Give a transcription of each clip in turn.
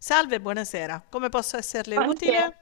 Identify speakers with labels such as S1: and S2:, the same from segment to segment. S1: Salve, buonasera. Come posso esserle
S2: Buonasera.
S1: utile?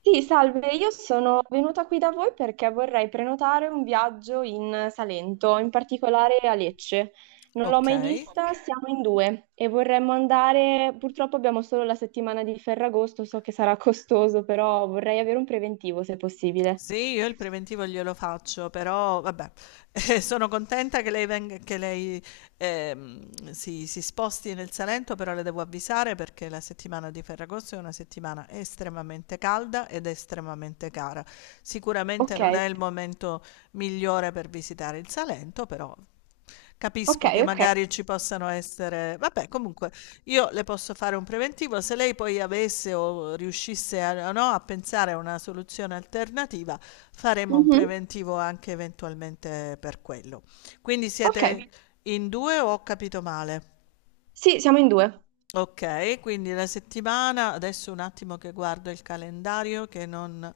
S2: Sì, salve, io sono venuta qui da voi perché vorrei prenotare un viaggio in Salento, in particolare a Lecce. Non l'ho
S1: Ok.
S2: mai vista, siamo in due e vorremmo andare, purtroppo abbiamo solo la settimana di Ferragosto, so che sarà costoso, però vorrei avere un preventivo se possibile.
S1: Sì, io il preventivo glielo faccio, però vabbè, sono contenta che lei, si sposti nel Salento, però le devo avvisare perché la settimana di Ferragosto è una settimana estremamente calda ed estremamente cara. Sicuramente
S2: Ok,
S1: non è il momento migliore per visitare il Salento, però
S2: ok,
S1: capisco che
S2: ok.
S1: magari ci possano essere... Vabbè, comunque, io le posso fare un preventivo, se lei poi avesse o riuscisse a, no, a pensare a una soluzione alternativa, faremo un
S2: Mhm,
S1: preventivo anche eventualmente per quello. Quindi siete
S2: Ok,
S1: in due o ho capito male?
S2: sì, siamo in due.
S1: Okay, quindi la settimana adesso un attimo che guardo il calendario che non...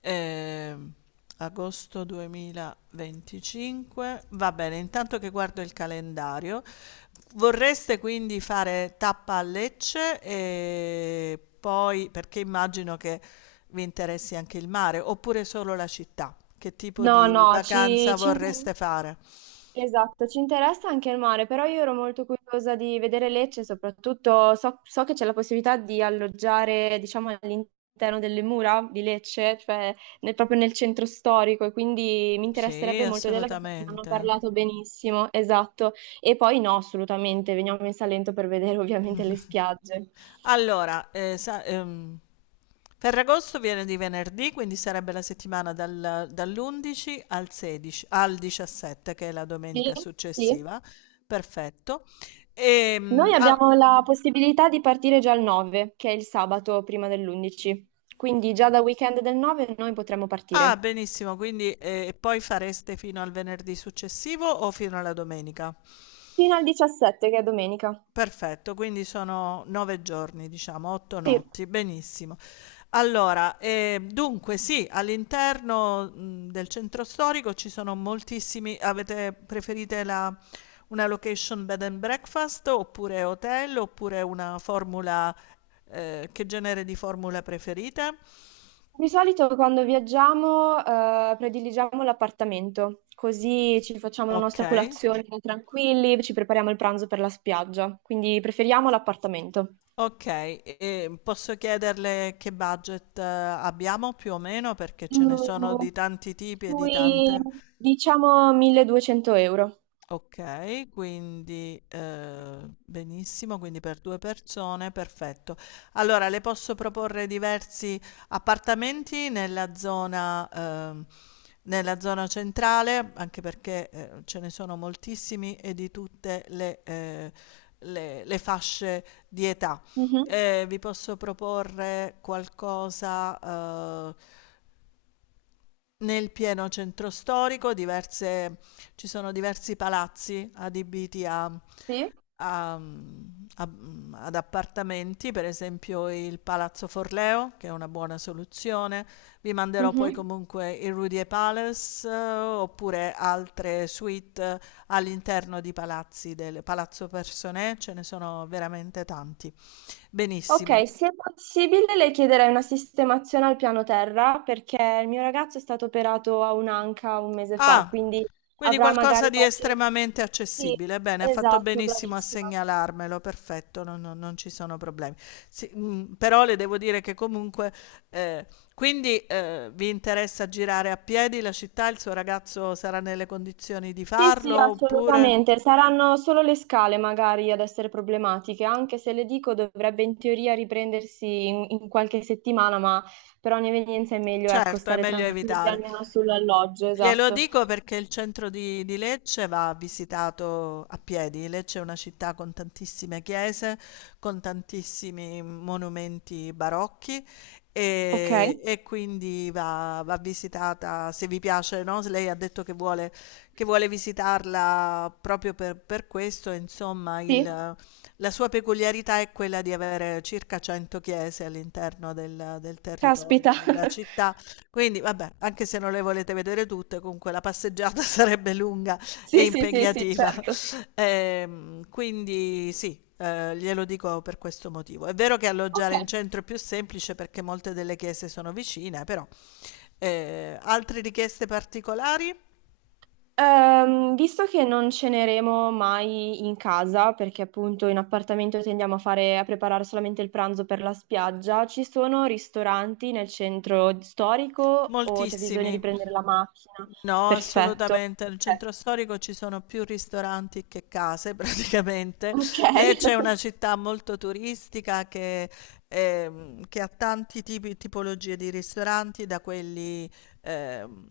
S1: Ehm, Agosto 2025. Va bene, intanto che guardo il calendario, vorreste quindi fare tappa a Lecce e poi perché immagino che vi interessi anche il mare, oppure solo la città? Che tipo
S2: No,
S1: di
S2: no, ci,
S1: vacanza
S2: ci interessa,
S1: vorreste fare?
S2: esatto, ci interessa anche il mare, però io ero molto curiosa di vedere Lecce, soprattutto so che c'è la possibilità di alloggiare, diciamo, all'interno delle mura di Lecce, cioè proprio nel centro storico, e quindi mi
S1: Sì,
S2: interesserebbe molto vederla perché ne hanno
S1: assolutamente.
S2: parlato benissimo, esatto. E poi no, assolutamente, veniamo in Salento per vedere ovviamente le spiagge.
S1: Allora, sa, Ferragosto viene di venerdì, quindi sarebbe la settimana dall'11 al 16 al 17, che è la
S2: Sì,
S1: domenica
S2: sì.
S1: successiva, perfetto.
S2: Noi
S1: Al
S2: abbiamo
S1: mh.
S2: la possibilità di partire già il 9, che è il sabato prima dell'11, quindi già da weekend del 9 noi potremmo
S1: Ah,
S2: partire
S1: benissimo, quindi, e poi fareste fino al venerdì successivo o fino alla domenica?
S2: fino al 17, che è domenica.
S1: Perfetto, quindi sono 9 giorni, diciamo, 8
S2: Sì,
S1: notti, benissimo. Allora, dunque sì, all'interno, del centro storico ci sono moltissimi. Avete preferite la, una location bed and breakfast oppure hotel, oppure una formula, che genere di formula preferite?
S2: di solito quando viaggiamo prediligiamo l'appartamento, così ci facciamo la nostra
S1: Okay,
S2: colazione tranquilli, ci prepariamo il pranzo per la spiaggia, quindi preferiamo l'appartamento.
S1: okay. E posso chiederle che budget abbiamo più o meno? Perché ce ne sono
S2: Mm,
S1: di tanti tipi e di
S2: Sui,
S1: tante.
S2: diciamo, 1.200 euro.
S1: Okay, quindi, benissimo, quindi per 2 persone, perfetto. Allora le posso proporre diversi appartamenti nella zona, nella zona centrale, anche perché, ce ne sono moltissimi e di tutte le, le fasce di età.
S2: Mhm.
S1: Vi posso proporre qualcosa, nel pieno centro storico. Diverse, ci sono diversi palazzi adibiti a
S2: Sì.
S1: a mhmm, a mhmm, ad appartamenti, per esempio il Palazzo Forleo, che è una buona soluzione. Vi manderò poi
S2: Mhm.
S1: comunque il Rudier Palace, oppure altre suite all'interno di palazzi, del Palazzo Personnè, ce ne sono veramente tanti. Benissimo.
S2: Ok, se è possibile le chiederei una sistemazione al piano terra perché il mio ragazzo è stato operato a un'anca un mese fa,
S1: Ah,
S2: quindi
S1: quindi
S2: avrà
S1: qualcosa
S2: magari
S1: di
S2: qualche.
S1: estremamente
S2: Sì,
S1: accessibile. Bene, ha fatto
S2: esatto,
S1: benissimo a
S2: bravissima.
S1: segnalarmelo, perfetto, non ci sono problemi. Sì, mm, però le devo dire che comunque, eh, vi interessa girare a piedi la città? Il suo ragazzo sarà nelle condizioni di
S2: Sì,
S1: farlo
S2: sì,
S1: oppure?
S2: assolutamente. Saranno solo le scale magari ad essere problematiche, anche se le dico dovrebbe in teoria riprendersi in qualche settimana, ma per ogni evenienza è meglio, ecco,
S1: Certo, è
S2: stare
S1: meglio
S2: tranquilli
S1: evitare.
S2: almeno sull'alloggio,
S1: Glielo
S2: esatto.
S1: dico perché il centro di Lecce va visitato a piedi. Lecce è una città con tantissime chiese, con tantissimi monumenti barocchi
S2: Ok,
S1: e quindi va visitata, se vi piace, no? Se Lei ha detto che vuole visitarla proprio per questo, insomma,
S2: sì,
S1: la sua peculiarità è quella di avere circa 100 chiese all'interno del territorio
S2: caspita.
S1: della città. Quindi vabbè, anche se non le volete vedere tutte, comunque la passeggiata sarebbe lunga e
S2: Sì, sì, sì, sì,
S1: impegnativa.
S2: certo.
S1: Quindi sì, glielo dico per questo motivo. È vero che
S2: Ok.
S1: alloggiare in centro è più semplice perché molte delle chiese sono vicine, però, altre richieste particolari?
S2: Visto che non ceneremo mai in casa, perché appunto in appartamento tendiamo a fare, a preparare solamente il pranzo per la spiaggia, ci sono ristoranti nel centro storico o c'è bisogno di
S1: Moltissimi.
S2: prendere la macchina?
S1: No,
S2: Perfetto.
S1: assolutamente. Nel
S2: Ok.
S1: centro storico ci sono più ristoranti che case, praticamente.
S2: Ok.
S1: Lecce è una città molto turistica che ha tanti tipologie di ristoranti, da quelli ehm,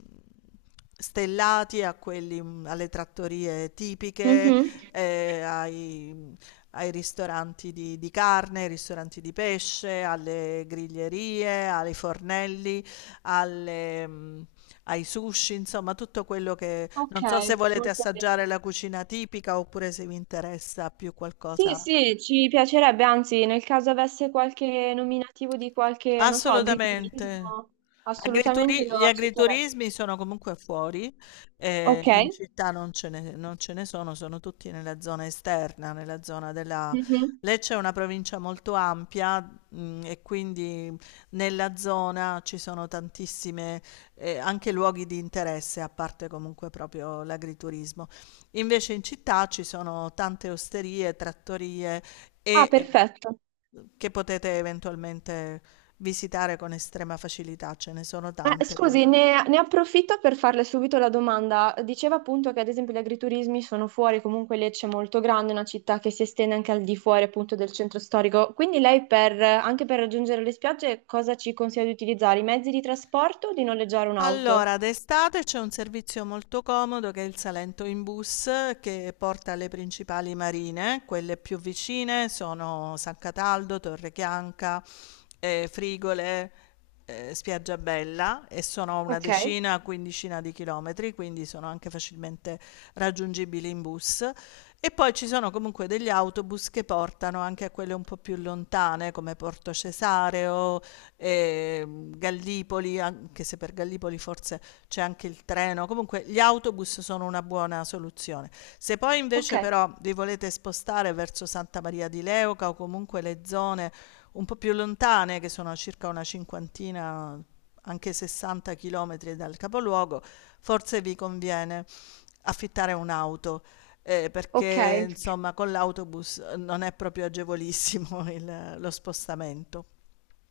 S1: stellati a quelli, mm, alle trattorie tipiche,
S2: Mhm.
S1: eh, ai, ai ristoranti di carne, ai ristoranti di pesce, alle griglierie, ai fornelli, alle, ai sushi, insomma tutto quello. Che
S2: Ok,
S1: non so se volete
S2: molto bene.
S1: assaggiare la cucina tipica oppure se vi interessa più
S2: Sì,
S1: qualcosa.
S2: sì, ci piacerebbe, anzi, nel caso avesse qualche nominativo di qualche, non so,
S1: Assolutamente.
S2: agriturismo, assolutamente
S1: Agrituri
S2: lo
S1: Gli
S2: accetterei.
S1: agriturismi sono comunque fuori,
S2: Ok.
S1: in città non ce ne sono, sono tutti nella zona esterna, nella zona della...
S2: Mhm.
S1: Lecce è una provincia molto ampia, e quindi nella zona ci sono tantissime, anche luoghi di interesse, a parte comunque proprio l'agriturismo. Invece in città ci sono tante osterie, trattorie
S2: Ah,
S1: e,
S2: perfetto.
S1: che potete eventualmente visitare con estrema facilità, ce ne sono tante
S2: Scusi,
S1: quelle.
S2: ne approfitto per farle subito la domanda. Diceva appunto che ad esempio gli agriturismi sono fuori, comunque Lecce è molto grande, è una città che si estende anche al di fuori appunto del centro storico. Quindi lei per, anche per raggiungere le spiagge cosa ci consiglia di utilizzare? I mezzi di trasporto o di noleggiare un'auto?
S1: Allora, d'estate c'è un servizio molto comodo che è il Salento in bus, che porta alle principali marine. Quelle più vicine sono San Cataldo, Torre Chianca, Frigole, Spiaggiabella, e sono una
S2: Ok,
S1: decina, quindicina di chilometri, quindi sono anche facilmente raggiungibili in bus. E poi ci sono comunque degli autobus che portano anche a quelle un po' più lontane, come Porto Cesareo, eh, Gallipoli, anche se per Gallipoli forse c'è anche il treno. Comunque gli autobus sono una buona soluzione. Se poi
S2: ok.
S1: invece però vi volete spostare verso Santa Maria di Leuca o comunque le zone un po' più lontane, che sono circa una cinquantina, anche 60 chilometri dal capoluogo, forse vi conviene affittare un'auto,
S2: Ok,
S1: perché insomma con l'autobus non è proprio agevolissimo il lo spostamento.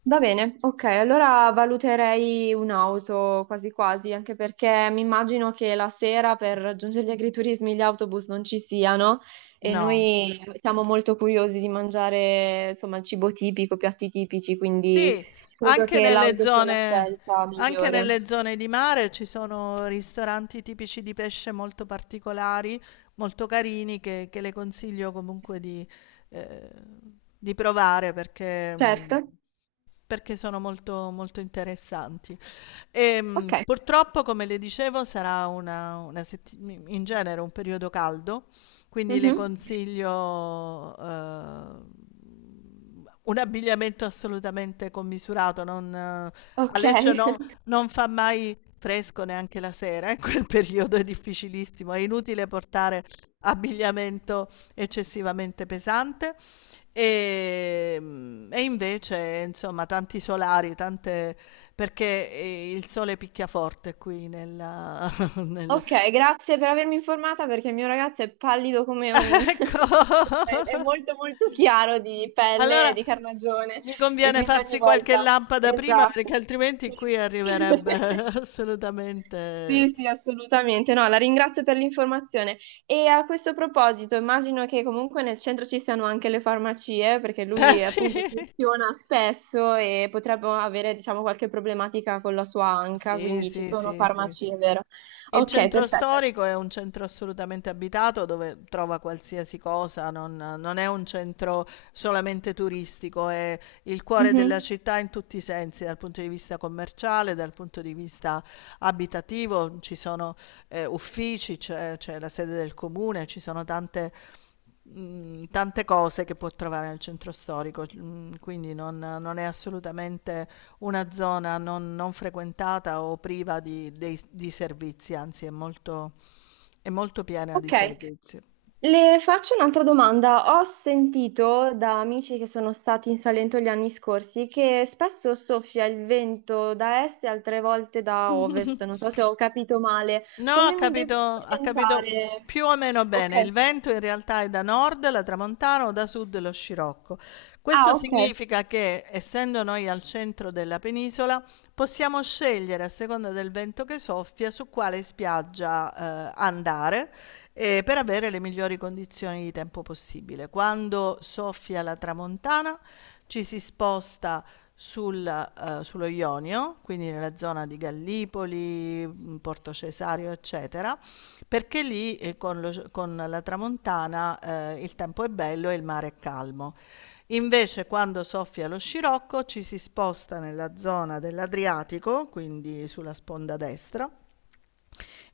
S2: va bene, ok, allora valuterei un'auto quasi quasi, anche perché mi immagino che la sera per raggiungere gli agriturismi gli autobus non ci siano e
S1: No.
S2: noi siamo molto curiosi di mangiare, insomma, il cibo tipico, piatti tipici, quindi
S1: Sì,
S2: credo
S1: anche
S2: che
S1: nelle
S2: l'auto sia la
S1: zone,
S2: scelta
S1: anche
S2: migliore.
S1: nelle zone di mare ci sono ristoranti tipici di pesce molto particolari, molto carini, che le consiglio comunque eh, di provare perché,
S2: Certo,
S1: perché sono molto interessanti. E,
S2: ok.
S1: purtroppo, come le dicevo, sarà in genere un periodo caldo, quindi le
S2: Mhm.
S1: consiglio, un abbigliamento assolutamente commisurato, non, a
S2: Ok,
S1: Lecce no- non fa mai fresco neanche la sera, in quel periodo è difficilissimo, è inutile portare abbigliamento eccessivamente pesante e, e invece insomma tanti solari, tante, perché il sole picchia forte qui nel-
S2: ok, grazie per avermi informata perché il mio ragazzo è pallido come un.
S1: Ecco.
S2: È molto molto chiaro di pelle,
S1: Allora
S2: di carnagione
S1: gli
S2: e
S1: conviene
S2: quindi ogni
S1: farsi qualche
S2: volta.
S1: lampada prima, perché
S2: Esatto.
S1: altrimenti
S2: Sì.
S1: qui arriverebbe
S2: Sì,
S1: assolutamente.
S2: sì, assolutamente. No, la ringrazio per l'informazione. E a questo proposito, immagino che comunque nel centro ci siano anche le farmacie, perché
S1: Eh
S2: lui
S1: sì.
S2: appunto funziona spesso e potrebbe avere, diciamo, qualche problematica con la sua anca,
S1: Sì,
S2: quindi ci
S1: sì,
S2: sono
S1: sì, sì, sì.
S2: farmacie, vero?
S1: Il
S2: Ok,
S1: centro
S2: perfetto.
S1: storico è un centro assolutamente abitato dove trova qualsiasi cosa, non è un centro solamente turistico, è il cuore della
S2: Mhm.
S1: città in tutti i sensi, dal punto di vista commerciale, dal punto di vista abitativo, ci sono, uffici, c'è la sede del comune, ci sono tante, tante cose che può trovare nel centro storico, mm, quindi non è assolutamente una zona non frequentata o priva di, di servizi, anzi è molto piena di
S2: Ok,
S1: servizi.
S2: le faccio un'altra domanda. Ho sentito da amici che sono stati in Salento gli anni scorsi che spesso soffia il vento da est e altre volte da ovest. Non so se ho capito male.
S1: No,
S2: Come mi devo
S1: ha capito
S2: orientare?
S1: più o meno
S2: Ok.
S1: bene. Il vento in realtà è da nord la tramontana o da sud lo scirocco. Questo
S2: Ah, ok.
S1: significa che, essendo noi al centro della penisola, possiamo scegliere a seconda del vento che soffia su quale spiaggia, andare, per avere le migliori condizioni di tempo possibile. Quando soffia la tramontana ci si sposta sul, sullo Ionio, quindi nella zona di Gallipoli, Porto Cesario, eccetera, perché lì con la tramontana, il tempo è bello e il mare è calmo. Invece quando soffia lo scirocco ci si sposta nella zona dell'Adriatico, quindi sulla sponda destra,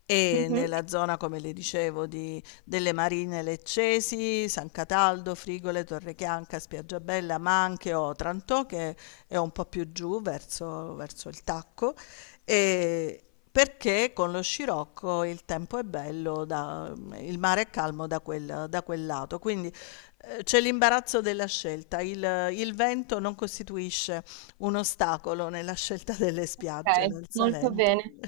S1: e
S2: Mhm.
S1: nella zona, come le dicevo, di delle Marine Leccesi, San Cataldo, Frigole, Torrechianca, Spiaggiabella, ma anche Otranto, che è un po' più giù verso il Tacco, ehm, perché con lo scirocco il tempo è bello da, il mare è calmo da quel lato. Quindi, c'è l'imbarazzo della scelta. Il vento non costituisce un ostacolo nella scelta delle spiagge
S2: Ok,
S1: nel
S2: molto
S1: Salento.
S2: bene.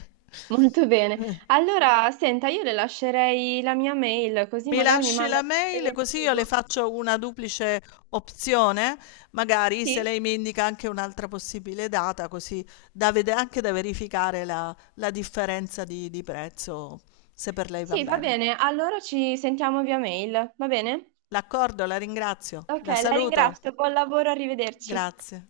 S2: Molto bene.
S1: Eh.
S2: Allora, senta, io le lascerei la mia mail così
S1: Mi
S2: magari mi
S1: lasci
S2: manda
S1: la
S2: il
S1: mail, così io le
S2: preventivo.
S1: faccio una duplice opzione, magari se
S2: Sì?
S1: lei mi indica anche un'altra possibile data, così da anche da verificare la, la differenza di prezzo, se per lei va
S2: Sì, va
S1: bene.
S2: bene, allora ci sentiamo via mail, va bene?
S1: D'accordo, la ringrazio,
S2: Ok,
S1: la
S2: la
S1: saluto,
S2: ringrazio, buon lavoro, arrivederci.
S1: grazie.